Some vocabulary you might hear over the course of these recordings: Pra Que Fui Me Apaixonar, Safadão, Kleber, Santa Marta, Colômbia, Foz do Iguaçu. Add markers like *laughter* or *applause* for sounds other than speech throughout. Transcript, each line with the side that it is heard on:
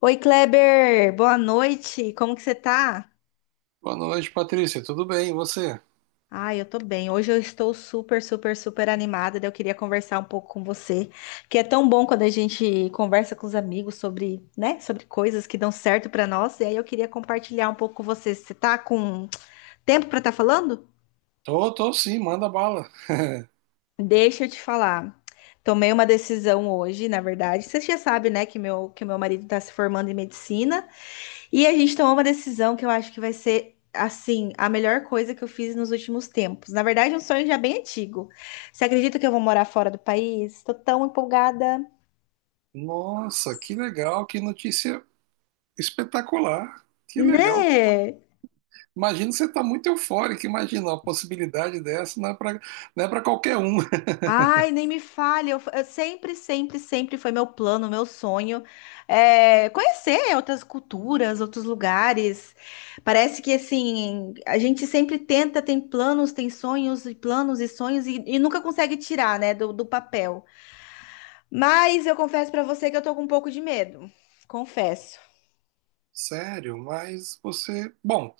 left: Oi, Kleber, boa noite. Como que você tá?
right: Boa noite, Patrícia. Tudo bem? E você?
left: Ah, eu tô bem. Hoje eu estou super, super, super animada. Daí Eu queria conversar um pouco com você, que é tão bom quando a gente conversa com os amigos sobre, né, sobre coisas que dão certo pra nós. E aí eu queria compartilhar um pouco com você. Você tá com tempo pra estar falando?
right: Tô sim, manda bala. *laughs*
left: Deixa eu te falar. Tomei uma decisão hoje, na verdade. Você já sabe, né, que meu marido está se formando em medicina. E a gente tomou uma decisão que eu acho que vai ser, assim, a melhor coisa que eu fiz nos últimos tempos. Na verdade, é um sonho já bem antigo. Você acredita que eu vou morar fora do país? Tô tão empolgada,
right: Nossa, que legal, que notícia espetacular. Que legal.
left: né?
right: Imagino que você tá muito eufórico, imagina uma possibilidade dessa, não é para qualquer um. *laughs*
left: Ai, nem me fale. Eu sempre, sempre, sempre foi meu plano, meu sonho, conhecer outras culturas, outros lugares. Parece que assim, a gente sempre tenta, tem planos, tem sonhos e planos e sonhos e nunca consegue tirar, né, do papel. Mas eu confesso pra você que eu tô com um pouco de medo. Confesso.
right: Sério, mas você. Bom,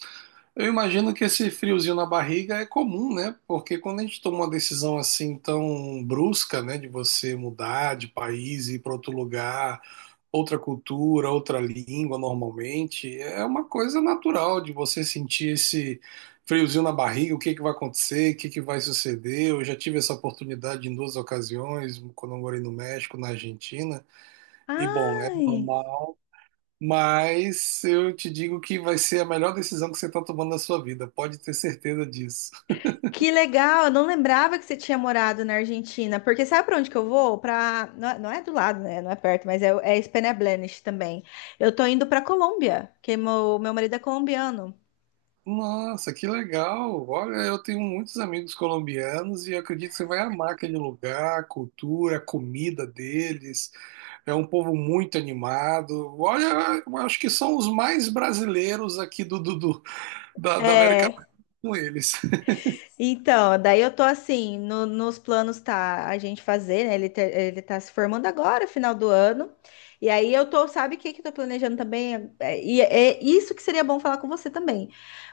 right: eu imagino que esse friozinho na barriga é comum, né? Porque quando a gente toma uma decisão assim tão brusca, né, de você mudar de país, ir para outro lugar, outra cultura, outra língua normalmente, é uma coisa natural de você sentir esse friozinho na barriga, o que que vai acontecer, o que que vai suceder. Eu já tive essa oportunidade em duas ocasiões, quando eu morei no México, na Argentina, e bom, é
left: Ai,
right: normal, mas eu te digo que vai ser a melhor decisão que você está tomando na sua vida, pode ter certeza disso.
left: que legal, eu não lembrava que você tinha morado na Argentina, porque sabe pra onde que eu vou? Pra... Não, não é do lado, né? Não é perto, mas é, é Spanish também. Eu tô indo pra Colômbia, que é meu, meu marido é colombiano.
right: Nossa, que legal! Olha, eu tenho muitos amigos colombianos e acredito que você vai amar aquele lugar, a cultura, a comida deles. É um povo muito animado. Olha, eu acho que são os mais brasileiros aqui da, América
left: É,
right: Latina com eles. *laughs*
left: então, daí eu tô assim, nos planos tá a gente fazer, né? Ele, ele tá se formando agora, final do ano. E aí eu tô, sabe o que que eu tô planejando também? E é isso que seria bom falar com você também.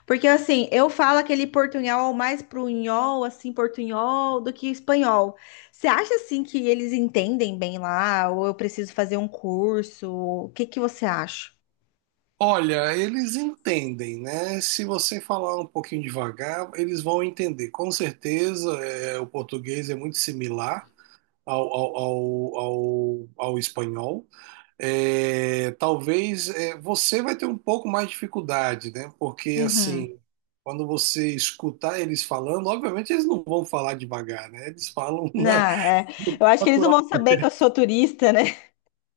left: Porque assim, eu falo aquele portunhol mais pro unhol, assim, portunhol do que espanhol. Você acha assim que eles entendem bem lá? Ou eu preciso fazer um curso? O que que você acha?
right: Olha, eles entendem, né? Se você falar um pouquinho devagar, eles vão entender. Com certeza, é, o português é muito similar ao espanhol. Talvez você vai ter um pouco mais de dificuldade, né? Porque
left: Uhum.
right: assim, quando você escutar eles falando, obviamente eles não vão falar devagar, né? Eles falam *laughs*
left: Não,
right: na
left: é, eu acho que eles não
right: natural.
left: vão saber que eu sou turista, né?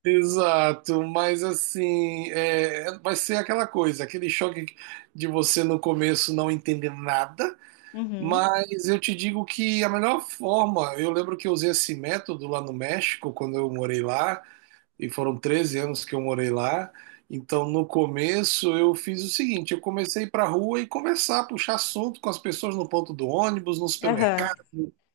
right: Exato, mas assim, é, vai ser aquela coisa, aquele choque de você no começo não entender nada,
left: Uhum.
right: mas eu te digo que a melhor forma, eu lembro que eu usei esse método lá no México, quando eu morei lá, e foram 13 anos que eu morei lá. Então, no começo, eu fiz o seguinte: eu comecei a ir para a rua e conversar, puxar assunto com as pessoas no ponto do ônibus, no
left: Aham.
right: supermercado,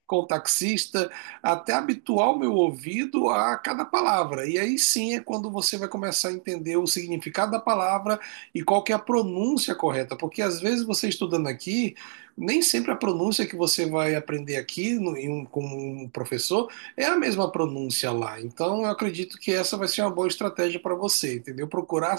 right: com o taxista, até habituar o meu ouvido a cada palavra. E aí sim é quando você vai começar a entender o significado da palavra e qual que é a pronúncia correta, porque às vezes você estudando aqui, nem sempre a pronúncia que você vai aprender aqui no- em um- com um professor é a mesma pronúncia lá. Então, eu acredito que essa vai ser uma boa estratégia para você, entendeu? Procurar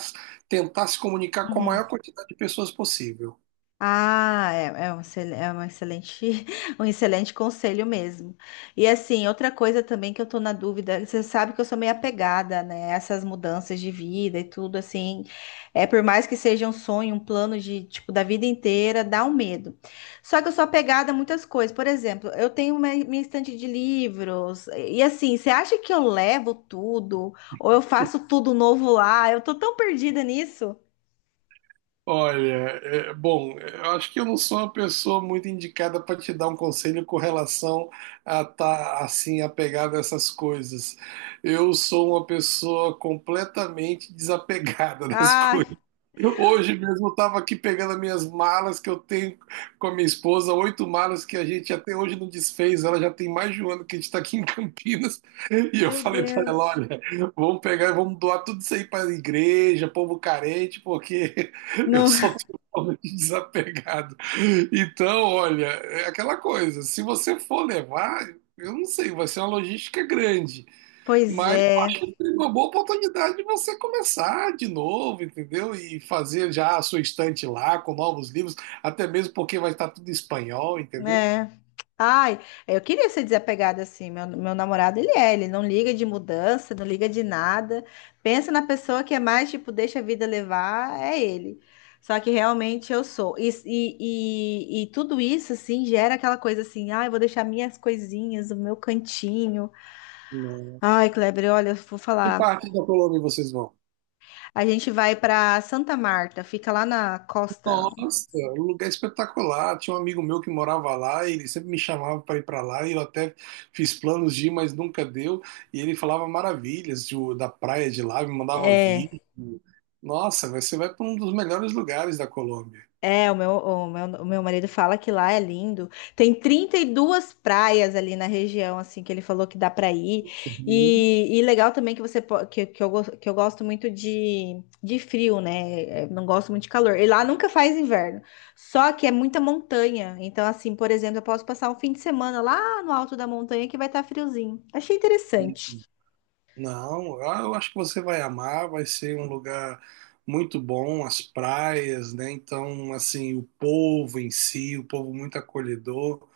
right: tentar se comunicar com a maior
left: Uhum.
right: quantidade de pessoas possível.
left: Ah, é, é um, é uma excelente, *laughs* um excelente conselho mesmo. E assim, outra coisa também que eu tô na dúvida, você sabe que eu sou meio apegada, né? Essas mudanças de vida e tudo, assim, é por mais que seja um sonho, um plano de, tipo, da vida inteira, dá um medo. Só que eu sou apegada a muitas coisas. Por exemplo, eu tenho minha estante de livros, e assim, você acha que eu levo tudo? Ou eu faço tudo novo lá? Eu tô tão perdida nisso.
right: Olha, é, bom, eu acho que eu não sou uma pessoa muito indicada para te dar um conselho com relação a estar assim apegado a essas coisas. Eu sou uma pessoa completamente desapegada *laughs* das
left: Ai,
right: coisas. Hoje mesmo eu estava aqui pegando as minhas malas que eu tenho com a minha esposa, oito malas que a gente até hoje não desfez. Ela já tem mais de um ano que a gente está aqui em Campinas. E eu
left: meu
right: falei para ela:
left: Deus.
right: olha, vamos pegar e vamos doar tudo isso aí para a igreja, povo carente, porque. Eu
left: Não,
right: sou
left: *laughs*
right: totalmente desapegado. Então, olha, é aquela coisa, se você for levar, eu não sei, vai ser uma logística grande,
left: pois
right: mas
left: é,
right: é uma boa oportunidade de você começar de novo, entendeu? E fazer já a sua estante lá com novos livros, até mesmo porque vai estar tudo em espanhol, entendeu?
left: né? Ai, eu queria ser desapegada assim. Meu namorado, ele é, ele não liga de mudança, não liga de nada. Pensa na pessoa que é mais, tipo, deixa a vida levar, é ele. Só que realmente eu sou. E tudo isso, assim, gera aquela coisa assim, ai, eu vou deixar minhas coisinhas, o meu cantinho.
right: Não.
left: Ai, Kleber, olha, eu vou
right: Que
left: falar.
right: parte da Colômbia vocês vão?
left: A gente vai pra Santa Marta, fica lá na costa.
right: Nossa, um lugar é espetacular. Tinha um amigo meu que morava lá, e ele sempre me chamava para ir para lá, e eu até fiz planos de ir, mas nunca deu. E ele da praia de lá, me mandava
left: É.
right: vídeo. Nossa, você vai para um dos melhores lugares da Colômbia.
left: É, o meu marido fala que lá é lindo. Tem 32 praias ali na região, assim, que ele falou que dá para ir.
right: Uhum.
left: E legal também que você po- que eu, gos- que eu gosto muito de frio, né? É, não gosto muito de calor. E lá nunca faz inverno. Só que é muita montanha. Então, assim, por exemplo, eu posso passar um fim de semana lá no alto da montanha que vai estar friozinho. Achei interessante.
right: Não, ah, eu acho que você vai amar, vai ser um lugar muito bom, as praias, né? Então, assim, o povo em si, o povo muito acolhedor.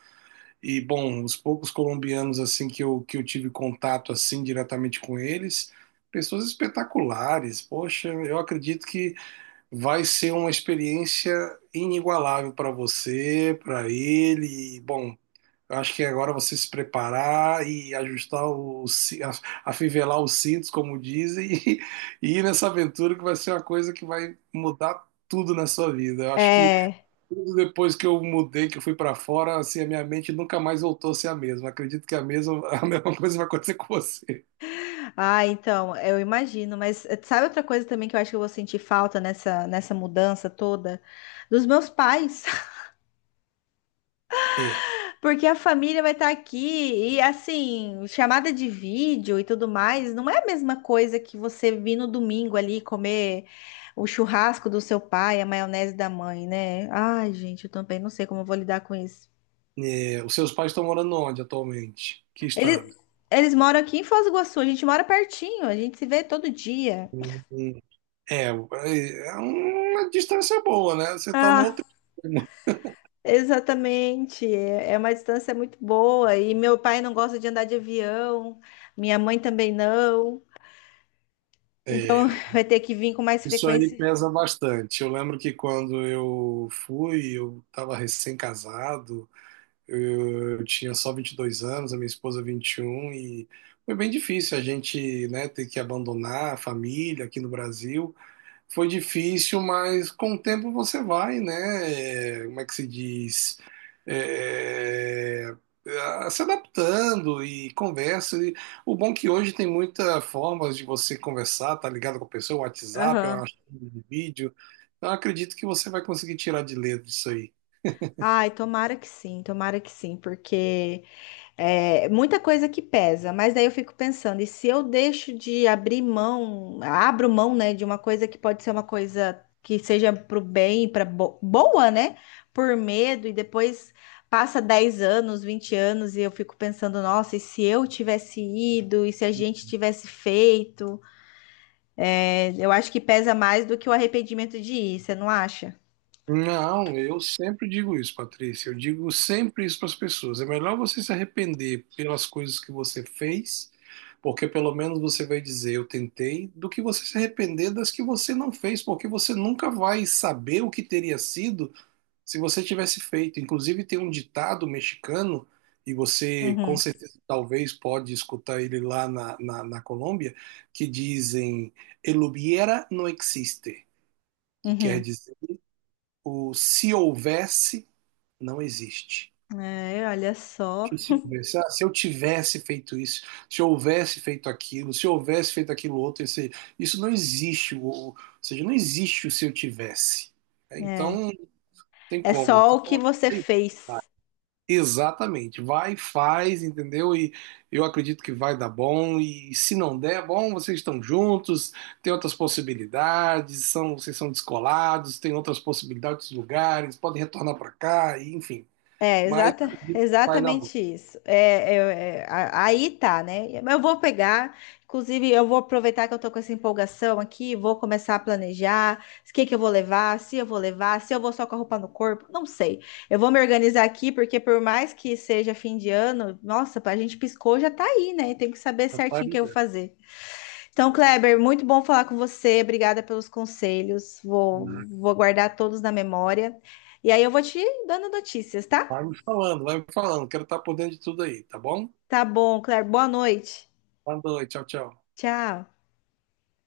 right: E bom, os poucos colombianos assim que eu tive contato assim diretamente com eles, pessoas espetaculares. Poxa, eu acredito que vai ser uma experiência inigualável para você, para ele. E bom, eu acho que agora você se preparar e ajustar o, ci- a- afivelar os cintos, como dizem, *laughs* e ir nessa aventura que vai ser uma coisa que vai mudar tudo na sua vida. Eu acho que
left: É.
right: depois que eu mudei, que eu fui pra fora, assim, a minha mente nunca mais voltou a ser a mesma. Acredito que a mesma, a *laughs* mesma coisa vai acontecer com você.
left: Ah, então, eu imagino, mas sabe outra coisa também que eu acho que eu vou sentir falta nessa, nessa mudança toda? Dos meus pais, *laughs*
right: É,
left: porque a família vai estar aqui e assim, chamada de vídeo e tudo mais, não é a mesma coisa que você vir no domingo ali comer o churrasco do seu pai, a maionese da mãe, né? Ai, gente, eu também não sei como eu vou lidar com isso.
right: é, os seus pais estão morando onde atualmente? Que estado?
left: Eles, eles moram aqui em Foz do Iguaçu, a gente mora pertinho, a gente se vê todo dia.
right: Hum, hum. É, é uma distância boa, né? Você tá no outro extremo.
left: Exatamente, é uma distância muito boa. E meu pai não gosta de andar de avião, minha mãe também não. Então
right: É,
left: *laughs* vai ter que vir com mais
right: isso aí
left: frequência.
right: pesa bastante. Eu lembro que quando eu fui, eu estava recém-casado. Eu tinha só 22 anos, a minha esposa 21, e foi bem difícil a gente, né, ter que abandonar a família aqui no Brasil. Foi difícil, mas com o tempo você vai, né? Como é que se diz? É, se adaptando e conversa. E o bom é que hoje tem muitas formas de você conversar, tá ligado com a pessoa, WhatsApp,
left: Aham.
right: uma chamada de vídeo. Então, eu acredito que você vai conseguir tirar de letra isso aí.
left: Ai, tomara que sim, porque é muita coisa que pesa, mas daí eu fico pensando, e se eu deixo de abrir mão, abro mão, né, de uma coisa que pode ser uma coisa que seja pro bem, para boa, né? Por medo, e depois passa 10 anos, 20 anos, e eu fico pensando, nossa, e se eu tivesse ido, e se a gente tivesse feito? É, eu acho que pesa mais do que o arrependimento de ir, você não acha?
right: Não, eu sempre digo isso, Patrícia. Eu digo sempre isso para as pessoas. É melhor você se arrepender pelas coisas que você fez, porque pelo menos você vai dizer eu tentei, do que você se arrepender das que você não fez, porque você nunca vai saber o que teria sido se você tivesse feito. Inclusive, tem um ditado mexicano, e você com
left: Uhum,
right: certeza talvez pode escutar ele lá na Colômbia, que dizem: El hubiera no existe, que quer
left: uhum.
right: dizer o se houvesse não existe.
left: É, olha só.
right: Que se houvesse, ah, se eu tivesse feito isso, se eu houvesse feito aquilo, se eu houvesse feito aquilo outro, isso não existe. Ou seja, não existe o se eu tivesse. É, então,
left: É,
right: não tem
left: é
right: como.
left: só
right: Então,
left: o que você
right: tem- tá.
left: fez.
right: Exatamente. Vai, faz, entendeu? E eu acredito que vai dar bom. E se não der, bom, vocês estão juntos, tem outras possibilidades, vocês são descolados, tem outras possibilidades, lugares, podem retornar para cá, e, enfim.
left: É,
right: Mas vai dar bom.
left: exatamente isso. Aí tá, né? Mas eu vou pegar, inclusive, eu vou aproveitar que eu tô com essa empolgação aqui, vou começar a planejar o que que eu vou levar, se eu vou levar, se eu vou só com a roupa no corpo, não sei. Eu vou me organizar aqui, porque por mais que seja fim de ano, nossa, a gente piscou, já tá aí, né? Tem que saber
right: Vai
left: certinho o
right: me
left: que eu vou
right: dando,
left: fazer. Então, Kleber, muito bom falar com você, obrigada pelos conselhos,
right: né?
left: vou guardar todos na memória. E aí eu vou te dando notícias, tá?
right: Vai me falando. Quero estar por dentro de tudo aí, tá bom?
left: Tá bom, Claire. Boa noite.
right: Boa noite, tchau, tchau.
left: Tchau.